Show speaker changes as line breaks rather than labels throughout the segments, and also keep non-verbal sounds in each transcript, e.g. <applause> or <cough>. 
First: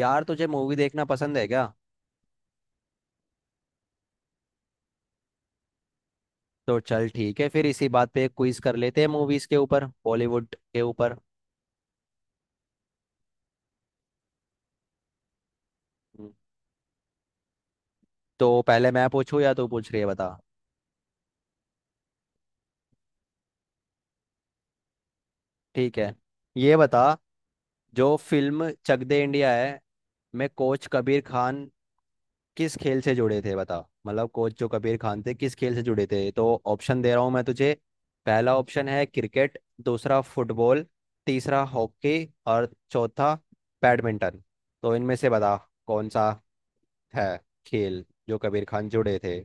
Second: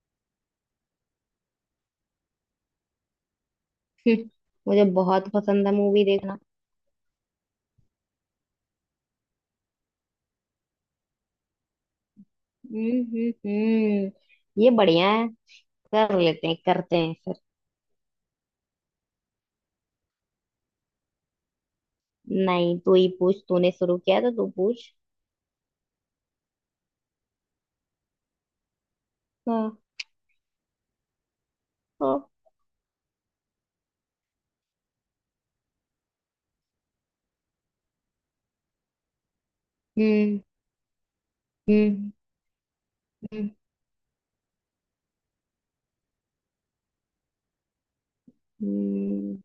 यार तुझे मूवी देखना पसंद है क्या।
हम्म, मुझे बहुत पसंद है मूवी देखना।
तो चल ठीक है फिर इसी बात पे एक क्विज कर लेते हैं मूवीज के ऊपर, बॉलीवुड के ऊपर।
हम्म, ये बढ़िया है। कर
हम्म।
लेते हैं, करते हैं फिर।
तो पहले मैं पूछूं या तू पूछ रही है, बता।
नहीं, तू ही पूछ। तूने शुरू किया तो तू पूछ।
ठीक है, ये बता, जो फिल्म चक दे इंडिया
हाँ।
है में कोच कबीर खान
हाँ।
किस खेल से जुड़े थे, बता। मतलब कोच जो कबीर खान थे किस खेल से जुड़े थे, तो ऑप्शन दे रहा हूँ मैं तुझे। पहला ऑप्शन है क्रिकेट, दूसरा
हम्म
फुटबॉल, तीसरा
हम्म
हॉकी और चौथा
हम्म,
बैडमिंटन। तो इनमें से बता कौन सा है खेल जो कबीर खान जुड़े
हम्म,
थे।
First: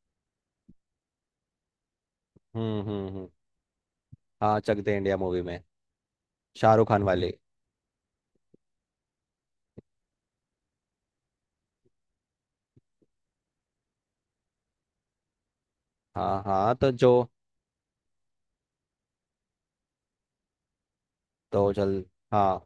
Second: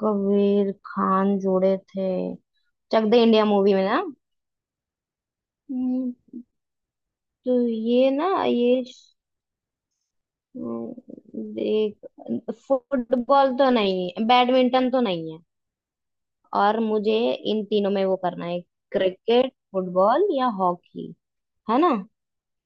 कबीर खान जुड़े थे
हम्म हम्म
चक दे
हम्म
इंडिया मूवी में ना।
हाँ चक दे इंडिया मूवी में,
हम्म,
शाहरुख खान वाली।
तो ये ना हम्म, देख। फुटबॉल तो नहीं है, बैडमिंटन तो नहीं है।
हाँ हाँ,
और
तो जो
मुझे इन तीनों में वो करना है, क्रिकेट, फुटबॉल या हॉकी।
तो
है ना?
चल। हाँ,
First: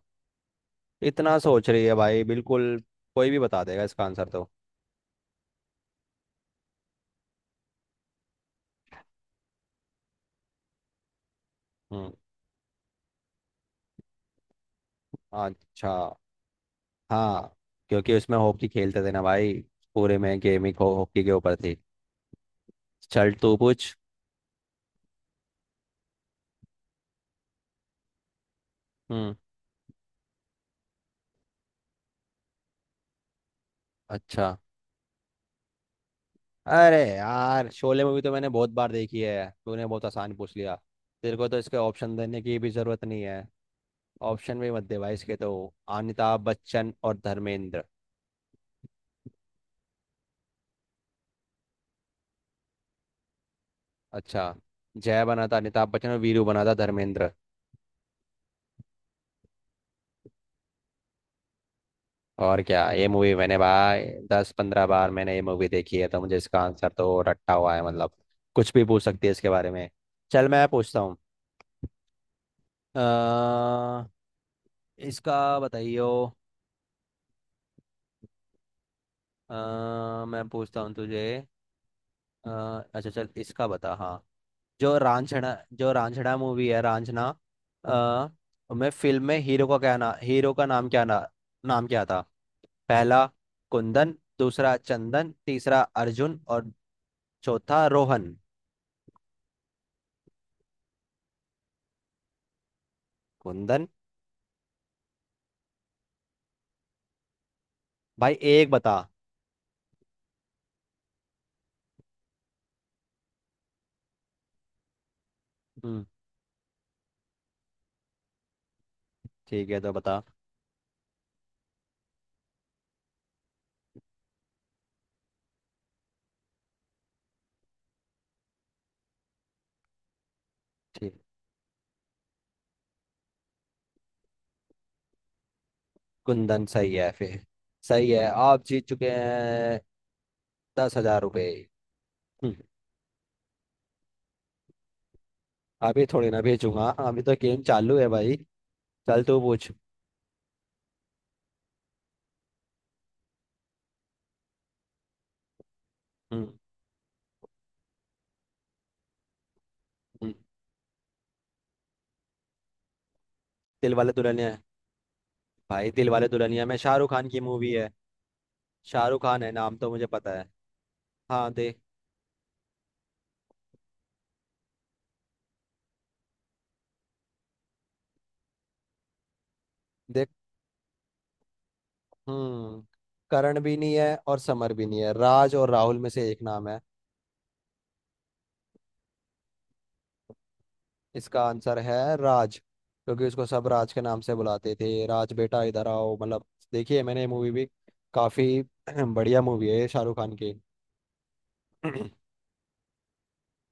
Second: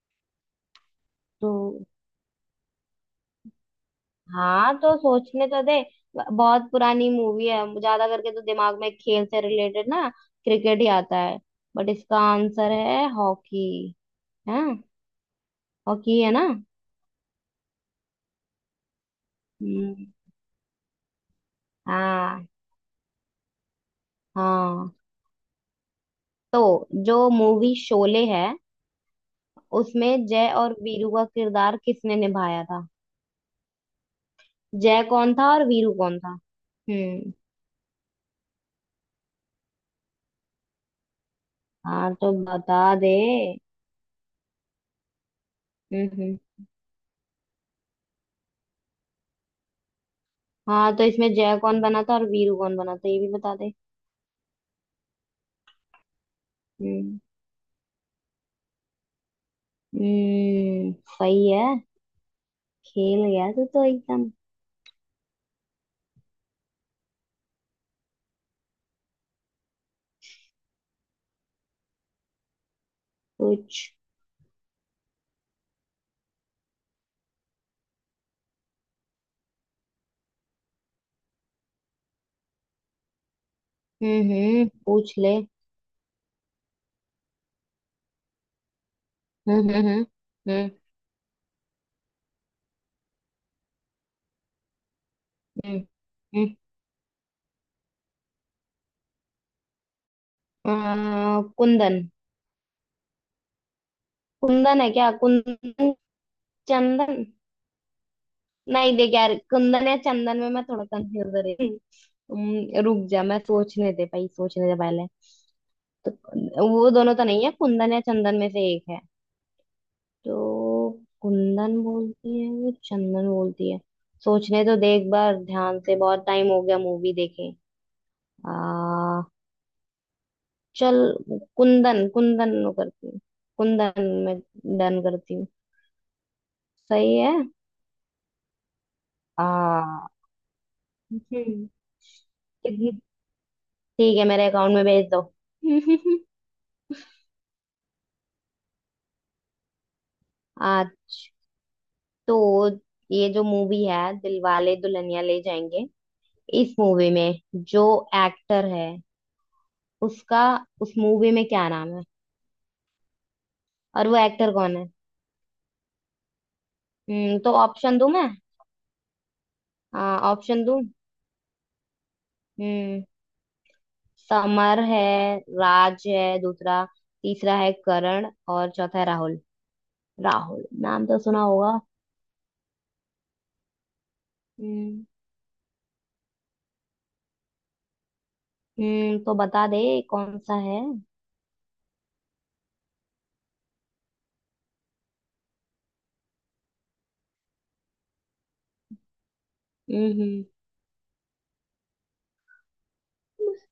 इतना
तो
सोच रही है भाई, बिल्कुल कोई भी बता देगा इसका आंसर तो।
हाँ, तो सोचने तो दे। बहुत पुरानी मूवी है, ज्यादा करके तो दिमाग में खेल से रिलेटेड ना क्रिकेट ही आता है। बट
हम्म।
इसका आंसर है हॉकी। है।
अच्छा।
हॉकी है ना।
हाँ, क्योंकि उसमें हॉकी खेलते थे ना भाई,
हम्म।
पूरे में गेमिंग हो हॉकी के ऊपर थी।
हाँ
चल तू पूछ।
हाँ। तो जो मूवी शोले है,
हम्म।
उसमें जय और वीरू का किरदार किसने निभाया था?
अच्छा,
जय कौन था और वीरू कौन था?
अरे
हम्म।
यार, शोले मूवी तो मैंने बहुत बार देखी है, तूने बहुत आसान पूछ लिया। तेरे को तो इसके
हाँ,
ऑप्शन
तो
देने की भी
बता
जरूरत
दे।
नहीं है, ऑप्शन भी मत दे भाई इसके तो।
हम्म।
अमिताभ बच्चन और धर्मेंद्र।
हाँ, तो इसमें जय कौन बना था और वीरू कौन बना था ये भी बता दे।
अच्छा, जय बना था अमिताभ बच्चन और वीरू बना था
हम्म।
धर्मेंद्र।
हम्म। सही है।
और क्या, ये
खेल
मूवी
गया
मैंने
तू तो
भाई
एकदम।
10-15 बार मैंने ये मूवी देखी है, तो मुझे इसका आंसर तो रट्टा हुआ है, मतलब कुछ भी पूछ सकती है इसके बारे में। चल मैं पूछता हूँ। अ,
पूछ।
इसका बताइयो। अ, मैं पूछता हूँ तुझे। अ, अच्छा चल इसका बता, हाँ।
हम्म,
जो
पूछ ले।
रांझना जो रांझना मूवी है रांझना, आ, मैं फिल्म में
हम्म हम्म
हीरो का
हम्म
नाम क्या ना नाम क्या था। पहला कुंदन, दूसरा चंदन,
हम्म
तीसरा अर्जुन
हम्म।
और चौथा रोहन।
हम्म। कुंदन।
कुंदन,
कुंदन है क्या? कुंदन, चंदन।
भाई एक बता।
नहीं, देख यार, कुंदन या चंदन में मैं थोड़ा कंफ्यूज हो रही हूँ। रुक जा, मैं सोचने दे भाई, सोचने दे पहले।
हम्म।
तो वो दोनों तो नहीं है, कुंदन या चंदन में से एक है।
ठीक है, तो बता।
तो कुंदन बोलती है, वो चंदन बोलती है। सोचने तो दे एक बार ध्यान से, बहुत टाइम हो गया मूवी देखे। आ, चल,
ठीक,
कुंदन कुंदन वो करती हूँ। कुंदन में डन करती हूँ।
कुंदन सही है
सही है।
फिर। सही है, आप जीत चुके हैं
आ।
10,000 रुपये।
हम्म,
हम्म।
ठीक है, मेरे अकाउंट में भेज दो।
अभी
<laughs>
थोड़ी ना भेजूंगा, अभी तो गेम चालू है भाई। चल तू पूछ।
आज, तो ये जो मूवी है दिलवाले दुल्हनिया ले जाएंगे,
हम्म।
इस मूवी में जो एक्टर है,
हम्म,
उसका उस मूवी में क्या नाम है?
दिल
और
वाले
वो एक्टर
दुल्हनिया।
कौन है?
भाई दिलवाले दुल्हनिया में शाहरुख खान
हम्म,
की
तो
मूवी है,
ऑप्शन दूं मैं?
शाहरुख खान है नाम तो मुझे पता है।
ऑप्शन दूं?
हाँ देख।
हम्म। समर है, राज है दूसरा, तीसरा है करण और चौथा है राहुल।
देख।
राहुल नाम तो सुना होगा।
हम्म, करण भी नहीं है और समर भी नहीं
हम्म।
है, राज और राहुल में से एक नाम है।
हम्म, तो बता दे, कौन सा है।
इसका आंसर है राज, क्योंकि उसको सब राज के नाम से बुलाते थे, राज बेटा इधर आओ मतलब। देखिए मैंने ये मूवी भी काफी <clears throat> बढ़िया मूवी है शाहरुख खान
हम्म।
की। <clears throat>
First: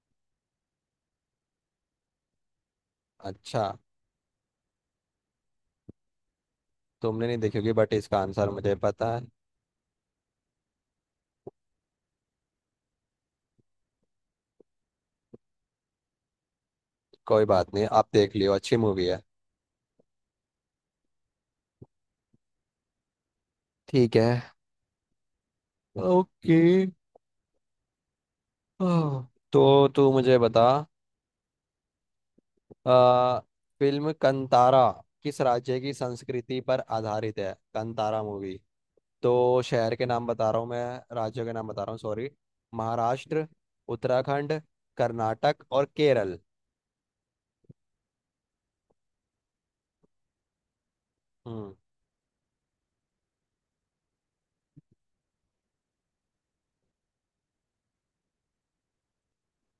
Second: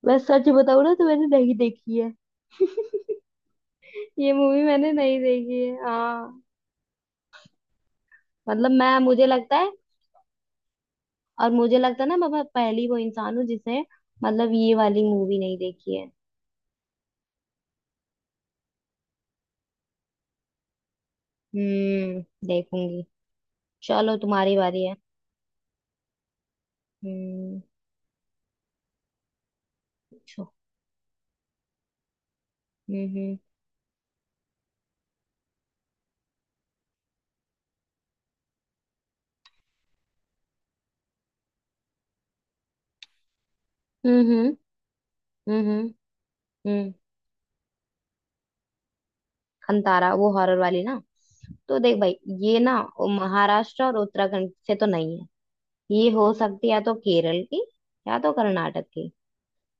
मैं सच बताऊं ना, तो मैंने नहीं देखी है। <laughs>
अच्छा,
ये मूवी मैंने नहीं देखी है, हाँ।
तुमने नहीं देखी होगी बट इसका आंसर
मतलब
मुझे
मैं,
पता है।
मुझे लगता है, और मुझे लगता है ना, मैं पहली वो इंसान हूँ जिसने मतलब ये वाली मूवी नहीं देखी है।
कोई बात नहीं, आप देख लियो, अच्छी मूवी है।
हम्म। देखूंगी।
ठीक
चलो,
है,
तुम्हारी बारी है।
ओके।
हम्म।
हाँ। तो तू मुझे
पूछो।
बता।
हम्म।
आ, फिल्म कंतारा किस राज्य की संस्कृति पर आधारित है, कंतारा मूवी। तो शहर के नाम बता रहा हूँ, मैं राज्यों के नाम बता रहा हूँ सॉरी। महाराष्ट्र,
हम्म
उत्तराखंड, कर्नाटक और
हम्म,
केरल।
हम्म, खंतारा वो हॉरर वाली ना।
हम्म
तो देख भाई, ये ना वो महाराष्ट्र और उत्तराखंड से तो नहीं है। ये हो सकती है या तो केरल की, या तो कर्नाटक की।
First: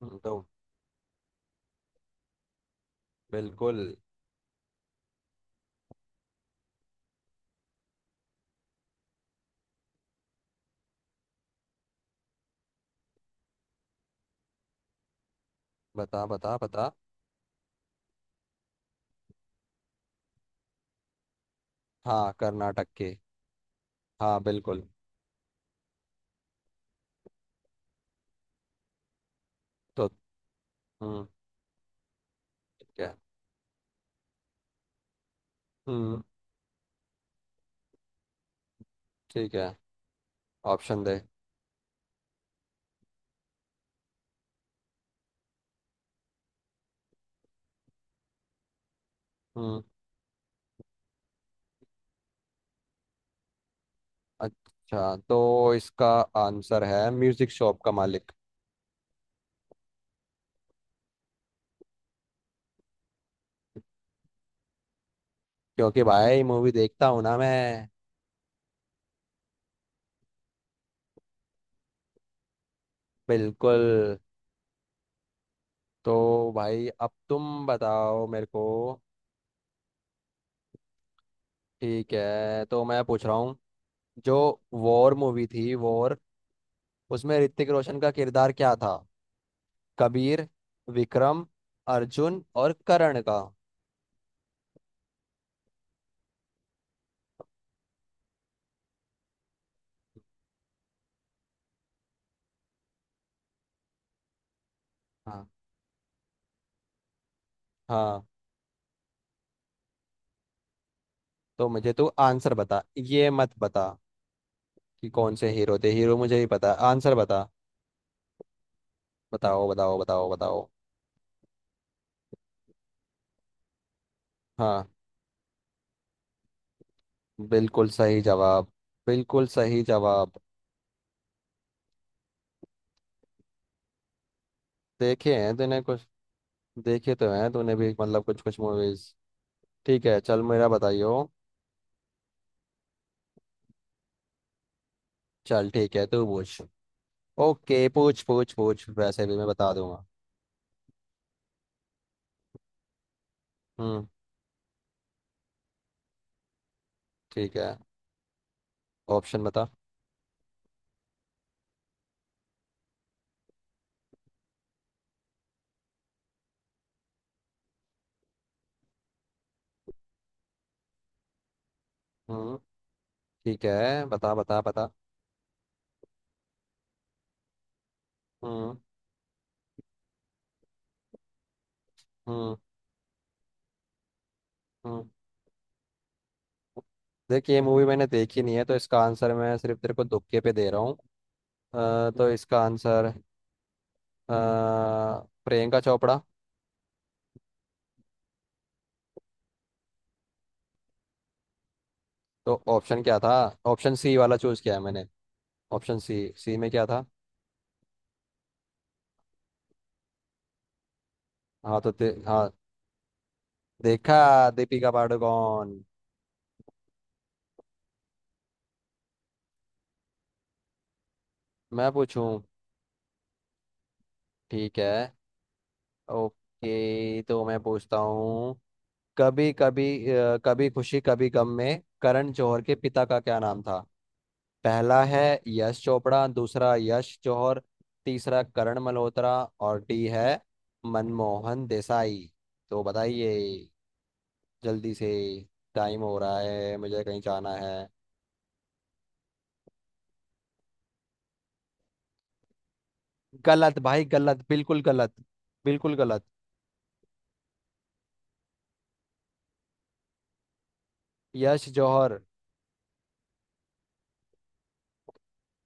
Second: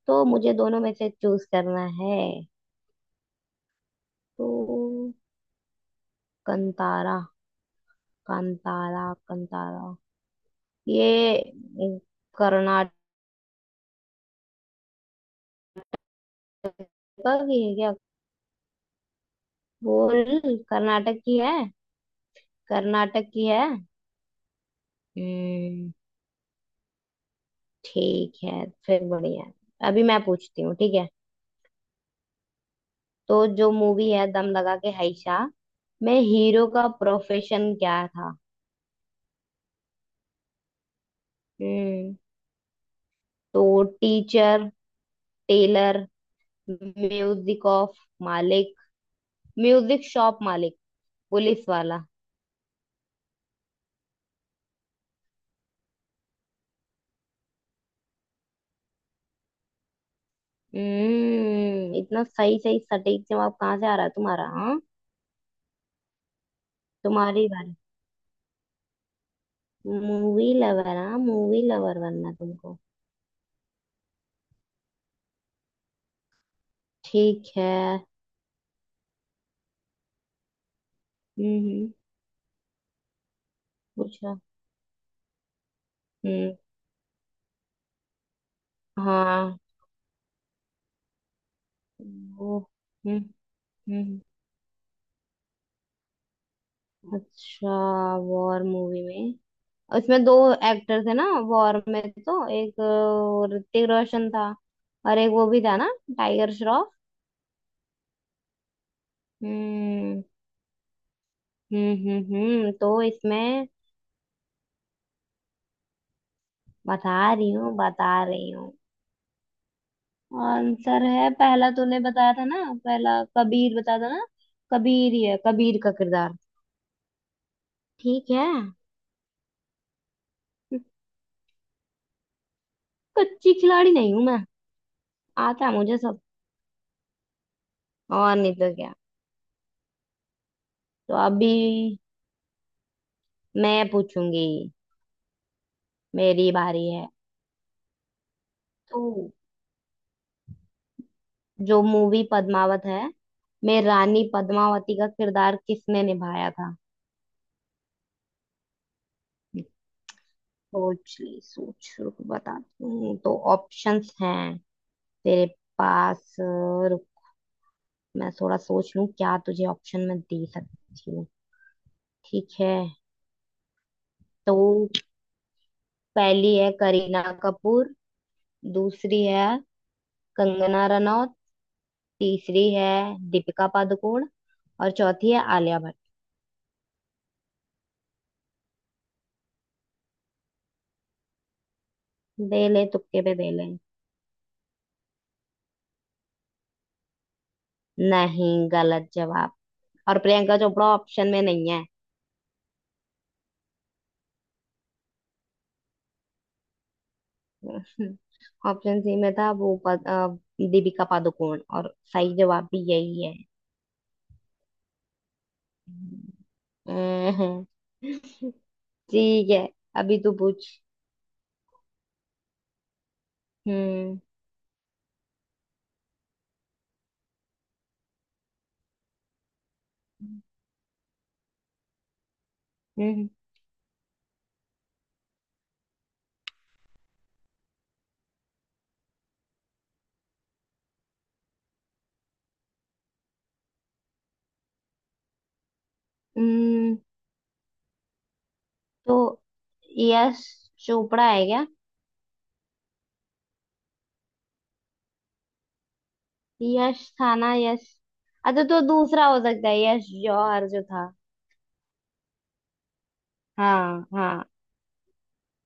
तो
तो
मुझे दोनों में से चूज करना है।
बिल्कुल।
तो कंतारा, कंतारा, कंतारा, ये कर्नाटक
बता बता बता।
की है क्या? बोल। कर्नाटक की है।
हाँ, कर्नाटक के।
कर्नाटक की है।
हाँ बिल्कुल।
हम्म। ठीक है फिर, बढ़िया है। अभी
तो
मैं पूछती हूँ, ठीक है।
हम्म, ठीक है।
तो जो मूवी है दम लगा के हाइशा में
हम्म,
हीरो का प्रोफेशन क्या था?
ठीक है, ऑप्शन दे।
हम्म, तो टीचर, टेलर, म्यूजिक ऑफ मालिक,
हम्म।
म्यूजिक शॉप मालिक, पुलिस वाला।
अच्छा, तो इसका आंसर है म्यूजिक शॉप का मालिक।
हम्म, इतना सही सही सटीक जवाब कहाँ से आ रहा है तुम्हारा, हाँ।
क्योंकि भाई मूवी देखता हूँ ना
तुम्हारी बारी।
मैं।
मूवी लवर, हाँ, मूवी लवर बनना तुमको।
बिल्कुल। तो भाई अब
ठीक
तुम
है।
बताओ मेरे को।
हम्म हम्म,
ठीक है, तो मैं पूछ रहा हूँ।
पूछो।
जो वॉर मूवी थी वॉर,
हम्म।
उसमें ऋतिक रोशन का किरदार क्या था।
हाँ।
कबीर, विक्रम, अर्जुन
वो।
और
हम्म।
करण का।
हम्म। अच्छा। वॉर मूवी में, उसमें दो एक्टर थे ना, वॉर में तो एक ऋतिक रोशन था, और एक वो
हाँ
भी था ना, टाइगर श्रॉफ।
हाँ,
हम्म।
तो मुझे तू आंसर
हम्म,
बता,
तो
ये मत
इसमें,
बता कि कौन से हीरो थे, हीरो मुझे ही पता है,
बता
आंसर बता।
रही हूँ बता रही हूँ।
बताओ बताओ बताओ बताओ।
आंसर है पहला। तूने बताया था ना पहला, कबीर बताया था ना।
हाँ
कबीर ही है, कबीर का किरदार।
बिल्कुल सही
ठीक है।
जवाब, बिल्कुल सही जवाब।
कच्ची खिलाड़ी नहीं हूं मैं।
देखे हैं
आता है
तूने
मुझे
कुछ,
सब।
देखे तो हैं तूने भी मतलब
और
कुछ
नहीं
कुछ
तो क्या।
मूवीज। ठीक है चल, मेरा
तो
बताइयो।
अभी मैं पूछूंगी,
चल ठीक है, तू
मेरी
पूछ।
बारी है।
ओके, पूछ पूछ पूछ, वैसे
तो
भी मैं बता दूंगा।
जो मूवी पद्मावत है में
हम्म,
रानी पद्मावती का किरदार किसने निभाया था?
ठीक है, ऑप्शन बता।
सोच ले, सोच, रुक बताती हूँ। तो ऑप्शंस हैं तेरे पास। रुक, मैं थोड़ा सोच लूँ क्या तुझे ऑप्शन में दे सकती हूँ। ठीक
हम्म,
है।
ठीक है, बता बता बता।
तो पहली है करीना कपूर,
हम्म
दूसरी है कंगना रनौत,
हम्म
तीसरी है दीपिका पादुकोण और
हम्म
चौथी है आलिया भट्ट।
देख ये मूवी मैंने देखी नहीं है, तो इसका आंसर मैं सिर्फ तेरे को तुक्के पे दे रहा हूँ। तो इसका
दे ले,
आंसर,
तुक्के पे दे ले।
अ, प्रियंका चोपड़ा।
नहीं, गलत जवाब। और प्रियंका चोपड़ा ऑप्शन में नहीं है।
तो ऑप्शन क्या था, ऑप्शन सी वाला चूज किया है मैंने। ऑप्शन सी सी में क्या था।
<laughs> ऑप्शन सी में था वो दीपिका पादुकोण, और सही
हाँ,
जवाब भी यही है।
देखा, दीपिका पादुकोण।
हम्म, ठीक है, अभी तू पूछ।
मैं पूछूं।
हम्म
ठीक है, ओके, तो मैं पूछता हूँ। कभी कभी अ, कभी खुशी कभी गम में करण जौहर के पिता का
हम्म
क्या नाम था। पहला है यश चोपड़ा, दूसरा यश जौहर, तीसरा करण मल्होत्रा और डी है मनमोहन देसाई। तो बताइए जल्दी से, टाइम हो रहा है
हम्म,
मुझे कहीं जाना है।
तो यश चोपड़ा है क्या?
गलत भाई, गलत, बिल्कुल गलत।
यश था ना, यश। अच्छा, तो दूसरा हो सकता है यश जौहर जो था।
यश जौहर,
हाँ हाँ।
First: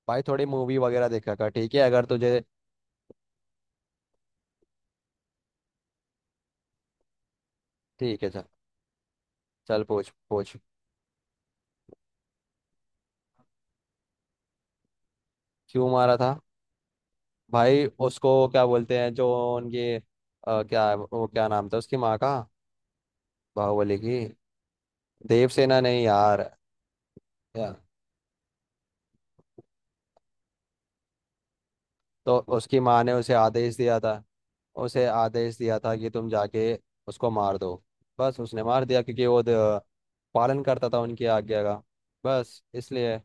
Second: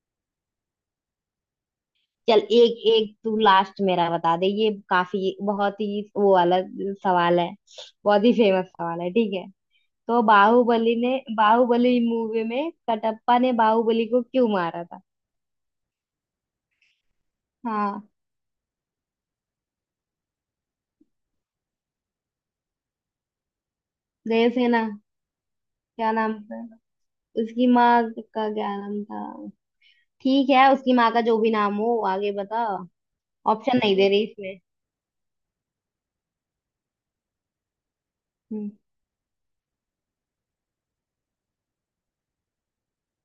भाई थोड़ी मूवी वगैरह देखा कर, ठीक है अगर तुझे।
चल एक एक, तू लास्ट मेरा बता दे, ये काफी बहुत ही वो वाला सवाल है।
ठीक
बहुत
है
ही
चल।
फेमस सवाल है, ठीक है।
चल पूछ
तो
पूछ।
बाहुबली ने, बाहुबली मूवी में कटप्पा ने बाहुबली को क्यों मारा था?
क्यों मारा था, भाई
हाँ।
उसको क्या बोलते हैं जो उनकी, क्या वो क्या नाम था उसकी माँ का, बाहुबली की।
जयसेना।
देवसेना, नहीं
क्या नाम
यार।
था, उसकी
या,
माँ का क्या नाम था? ठीक है, उसकी माँ का जो भी नाम हो, आगे
तो
बता।
उसकी माँ ने उसे आदेश
ऑप्शन नहीं
दिया
दे
था,
रही इसमें।
उसे आदेश दिया था कि तुम जाके उसको मार दो, बस उसने
हम्म,
मार दिया, क्योंकि वो पालन करता था उनकी आज्ञा का, बस इसलिए।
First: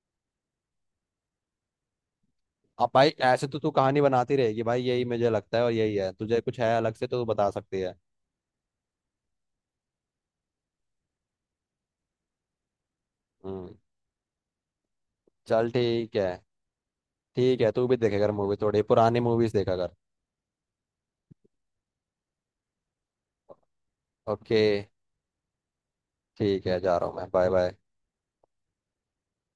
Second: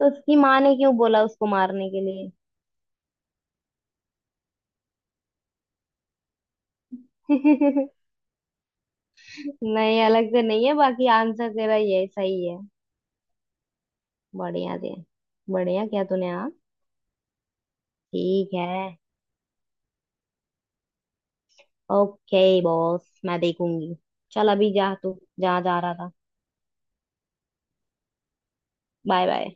तो उसकी माँ ने क्यों बोला उसको मारने के लिए?
अब भाई ऐसे तो तू कहानी बनाती रहेगी भाई, यही मुझे लगता है और यही है, तुझे कुछ है अलग से तो तू बता सकती
<laughs>
है।
नहीं, अलग से नहीं है, बाकी आंसर तेरा ये सही है।
हम्म।
बढ़िया जी।
चल
बढ़िया क्या
ठीक
तूने,
है।
हाँ।
ठीक है, तू भी देखेगा
ठीक
मूवी, थोड़ी
है।
पुरानी मूवीज देखा कर।
ओके बॉस, मैं देखूंगी। चल,
ओके,
अभी जा तू जहाँ जा रहा था।
ठीक है, जा रहा हूँ मैं, बाय बाय।
Bye bye.